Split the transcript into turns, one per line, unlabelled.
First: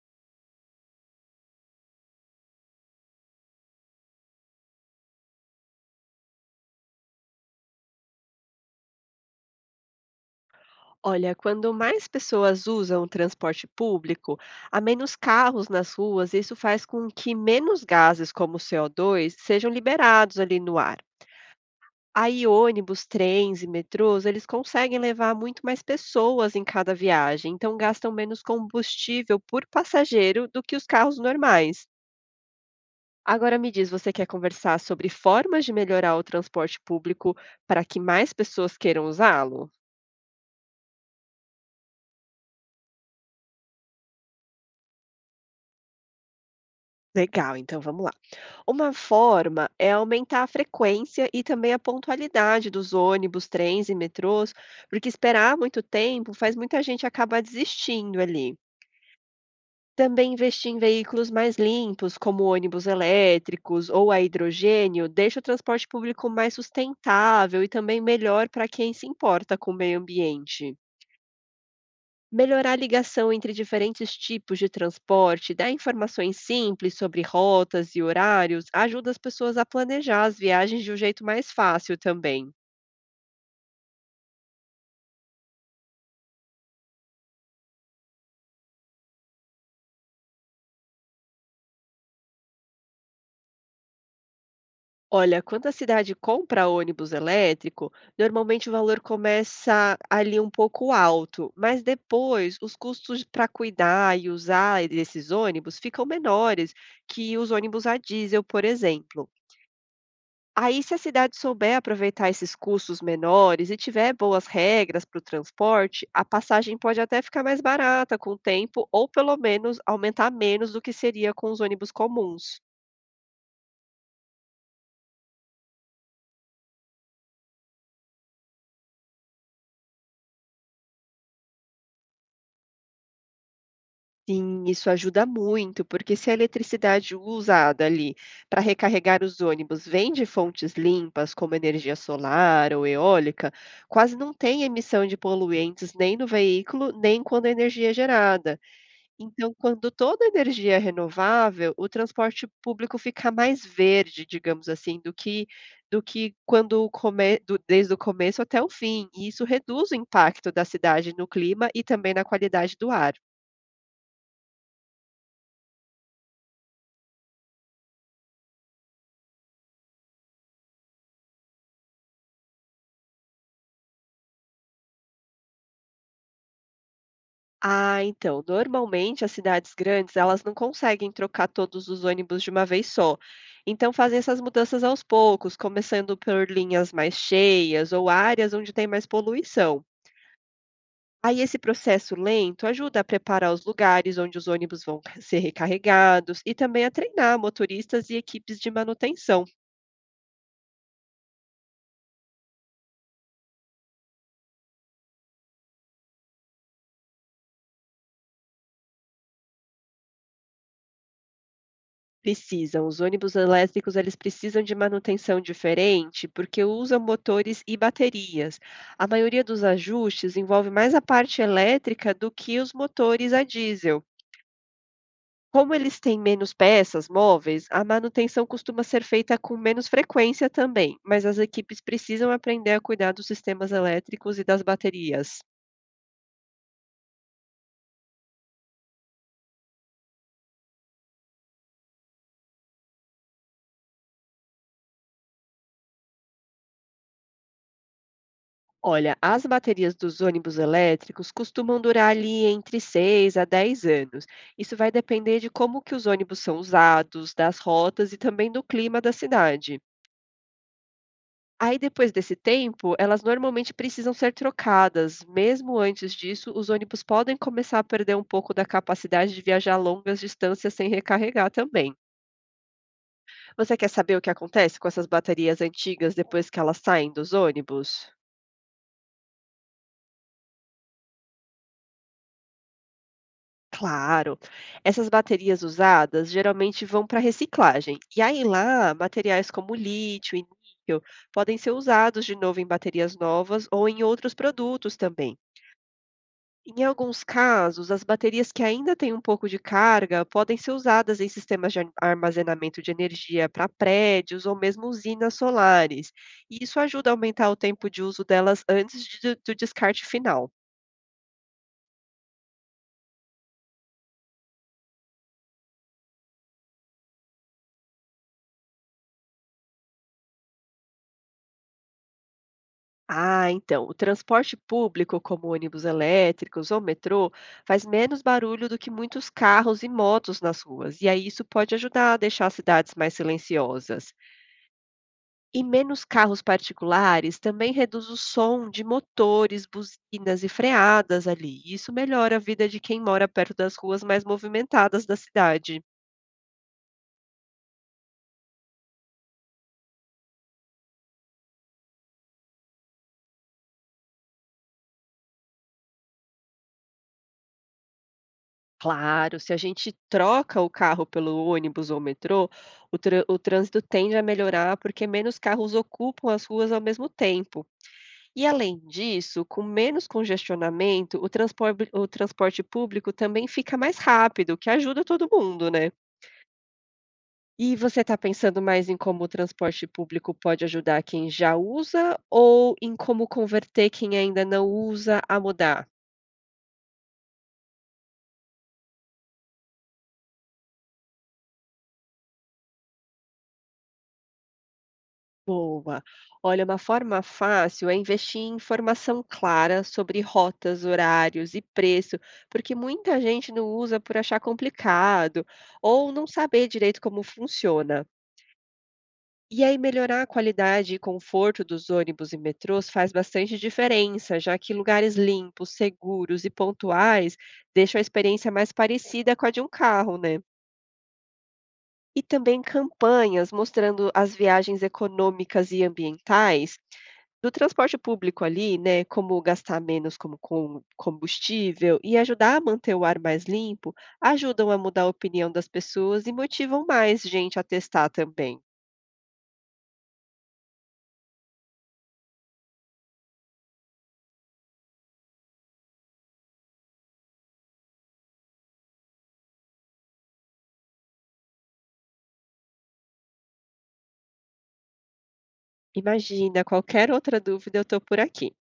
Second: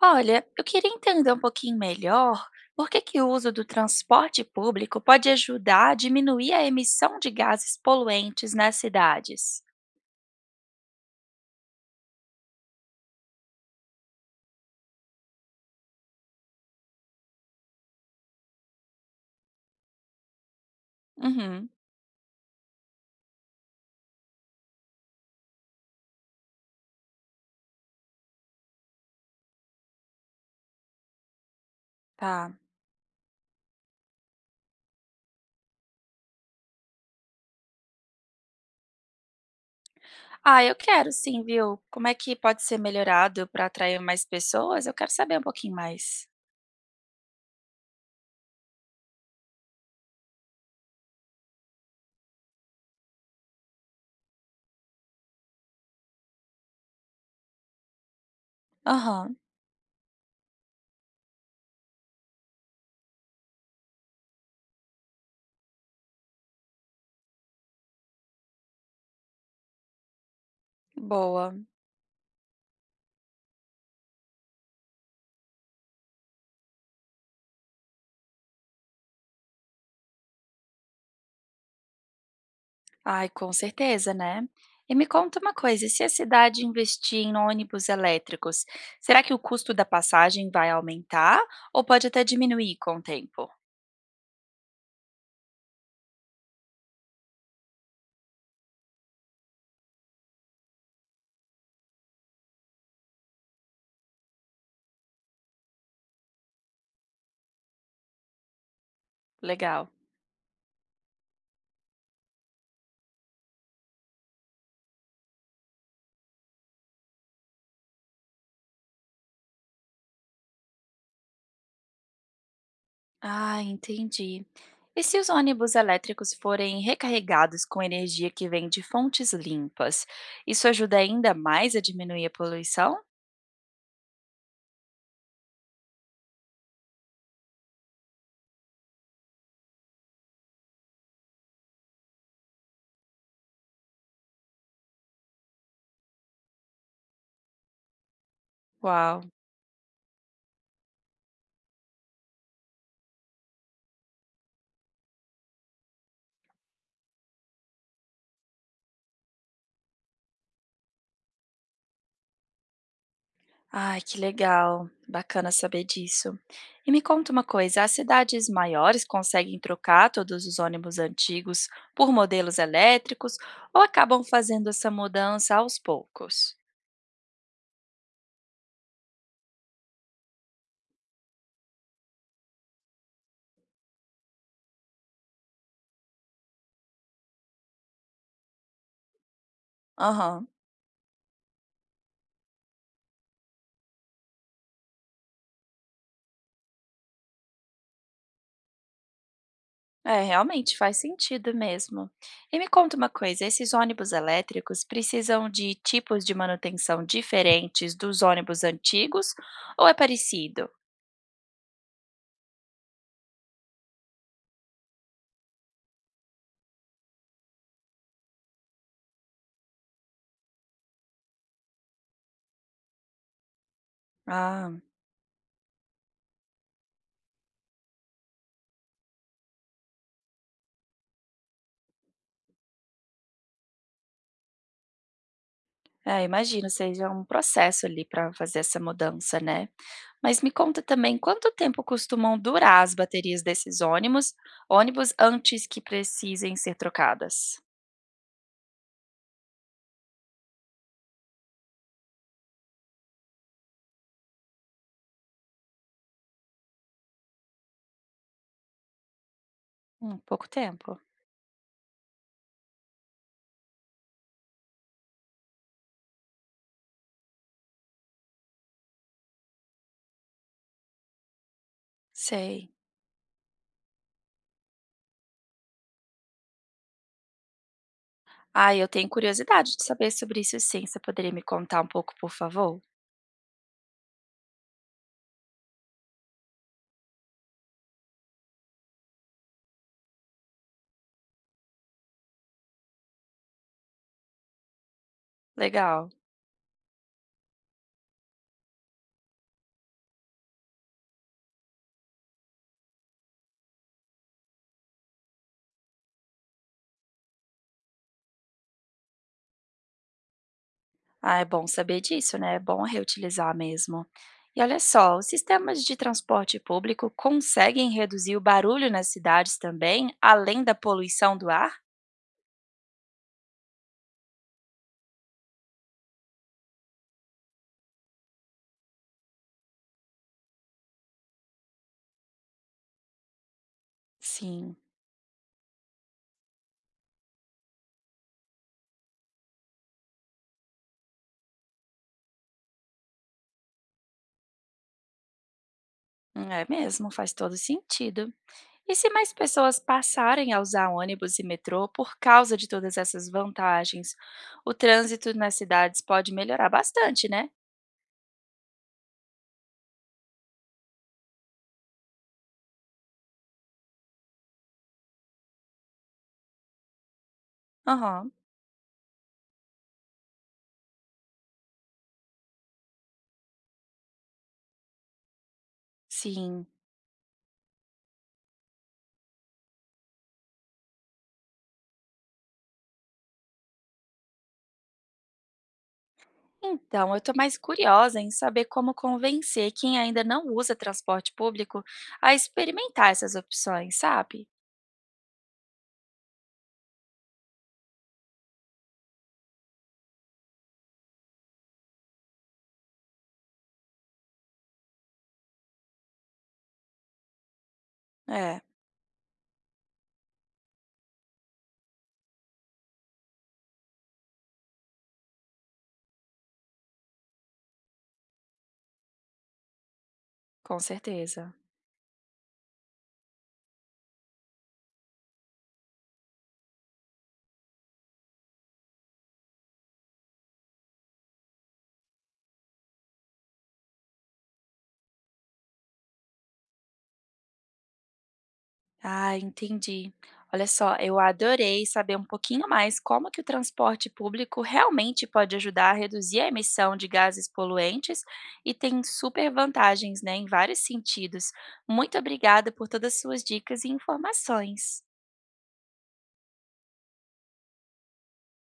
Olha, eu queria entender um pouquinho melhor por que o uso do transporte público pode ajudar a diminuir a emissão de gases poluentes nas cidades.
Olha, quando mais pessoas usam o transporte público, há menos carros nas ruas, e isso faz com que menos gases como o CO2 sejam liberados ali no ar.
Uhum,
Aí ônibus, trens e metrôs, eles conseguem levar muito mais pessoas em cada viagem, então gastam menos combustível por passageiro do que os carros normais.
tá.
Agora me diz, você quer conversar sobre formas de melhorar o transporte público para que mais pessoas queiram usá-lo?
Ah, eu quero sim, viu? Como é que pode ser melhorado para atrair mais pessoas? Eu quero saber um pouquinho mais.
Legal, então vamos lá. Uma forma é aumentar a frequência e também a pontualidade dos ônibus, trens e metrôs, porque esperar muito tempo faz muita gente acabar desistindo ali.
Aham,
Também investir em veículos mais limpos, como ônibus elétricos ou a hidrogênio, deixa o transporte público mais sustentável e também melhor para quem se importa com o meio ambiente.
boa.
Melhorar a ligação entre diferentes tipos de transporte, dar informações simples sobre rotas e horários, ajuda as pessoas a planejar as viagens de um jeito mais fácil também.
Ai, com certeza, né? E me conta uma coisa, e se a cidade investir em ônibus elétricos, será que o custo da passagem vai aumentar ou pode até diminuir com o tempo?
Olha, quando a cidade compra ônibus elétrico, normalmente o valor começa ali um pouco alto, mas depois os custos para cuidar e usar desses ônibus ficam menores que os ônibus a diesel, por exemplo.
Legal.
Aí, se a cidade souber aproveitar esses custos menores e tiver boas regras para o transporte, a passagem pode até ficar mais barata com o tempo, ou pelo menos aumentar menos do que seria com os ônibus comuns.
Ah, entendi. E se os ônibus elétricos forem recarregados com energia que vem de fontes limpas, isso ajuda ainda mais a diminuir a poluição?
Sim, isso ajuda muito, porque se a eletricidade usada ali para recarregar os ônibus vem de fontes limpas, como energia solar ou eólica, quase não tem emissão de poluentes nem no veículo, nem quando a energia é gerada.
Uau!
Então, quando toda a energia é renovável, o transporte público fica mais verde, digamos assim, do que quando o come do desde o começo até o fim, e isso reduz o impacto da cidade no clima e também na qualidade do ar.
Ai, que legal! Bacana saber disso. E me conta uma coisa: as cidades maiores conseguem trocar todos os ônibus antigos por modelos elétricos ou acabam fazendo essa mudança aos poucos?
Ah, então, normalmente as cidades grandes, elas não conseguem trocar todos os ônibus de uma vez só. Então fazem essas mudanças aos poucos, começando por linhas mais cheias ou áreas onde tem mais poluição.
Aham.
Aí esse processo lento ajuda a preparar os lugares onde os ônibus vão ser recarregados e também a treinar motoristas e equipes de manutenção.
É, realmente faz sentido mesmo. E me conta uma coisa, esses ônibus elétricos precisam de tipos de manutenção diferentes dos ônibus antigos ou é parecido?
Precisam, os ônibus elétricos eles precisam de manutenção diferente porque usam motores e baterias. A maioria dos ajustes envolve mais a parte elétrica do que os motores a diesel.
Ah,
Como eles têm menos peças móveis, a manutenção costuma ser feita com menos frequência também, mas as equipes precisam aprender a cuidar dos sistemas elétricos e das baterias.
é, imagino, seja um processo ali para fazer essa mudança, né? Mas me conta também quanto tempo costumam durar as baterias desses ônibus antes que precisem ser trocadas?
Olha, as baterias dos ônibus elétricos costumam durar ali entre 6 a 10 anos. Isso vai depender de como que os ônibus são usados, das rotas e também do clima da cidade.
Pouco tempo.
Aí depois desse tempo, elas normalmente precisam ser trocadas. Mesmo antes disso, os ônibus podem começar a perder um pouco da capacidade de viajar longas distâncias sem recarregar também.
Sei.
Você quer saber o que acontece com essas baterias antigas depois que elas saem dos ônibus?
Ah, eu tenho curiosidade de saber sobre isso sim. Você poderia me contar um pouco, por favor?
Claro. Essas baterias usadas geralmente vão para reciclagem. E aí lá, materiais como lítio e níquel podem ser usados de novo em baterias novas ou em outros produtos também.
Legal.
Em alguns casos, as baterias que ainda têm um pouco de carga podem ser usadas em sistemas de armazenamento de energia para prédios ou mesmo usinas solares. E isso ajuda a aumentar o tempo de uso delas do descarte final.
Ah, é bom saber disso, né? É bom reutilizar mesmo. E olha só, os sistemas de transporte público conseguem reduzir o barulho nas cidades também, além da poluição do ar?
Ah, então, o transporte público, como ônibus elétricos ou metrô, faz menos barulho do que muitos carros e motos nas ruas, e aí isso pode ajudar a deixar as cidades mais silenciosas.
Sim,
E menos carros particulares também reduz o som de motores, buzinas e freadas ali. Isso melhora a vida de quem mora perto das ruas mais movimentadas da cidade.
é mesmo, faz todo sentido. E se mais pessoas passarem a usar ônibus e metrô por causa de todas essas vantagens, o trânsito nas cidades pode melhorar bastante, né?
Claro, se a gente troca o carro pelo ônibus ou metrô, o trânsito tende a melhorar porque menos carros ocupam as ruas ao mesmo tempo.
Aham,
E além disso, com menos congestionamento, o transporte público também fica mais rápido, o que ajuda todo mundo, né?
sim.
E você está pensando mais em como o transporte público pode ajudar quem já usa ou em como converter quem ainda não usa a mudar?
Então, eu estou mais curiosa em saber como convencer quem ainda não usa transporte público a experimentar essas opções, sabe?
Boa. Olha, uma forma fácil é investir em informação clara sobre rotas, horários e preço, porque muita gente não usa por achar complicado ou não saber direito como funciona.
É,
E aí melhorar a qualidade e conforto dos ônibus e metrôs faz bastante diferença, já que lugares limpos, seguros e pontuais deixam a experiência mais parecida com a de um carro, né?
com certeza.
E também campanhas mostrando as viagens econômicas e ambientais do transporte público ali, né, como gastar menos como com combustível e ajudar a manter o ar mais limpo, ajudam a mudar a opinião das pessoas e motivam mais gente a testar também.
Ah, entendi. Olha só, eu adorei saber um pouquinho mais como que o transporte público realmente pode ajudar a reduzir a emissão de gases poluentes e tem super vantagens, né, em vários sentidos. Muito obrigada por todas as suas dicas e informações.
Imagina, qualquer outra dúvida eu estou por aqui.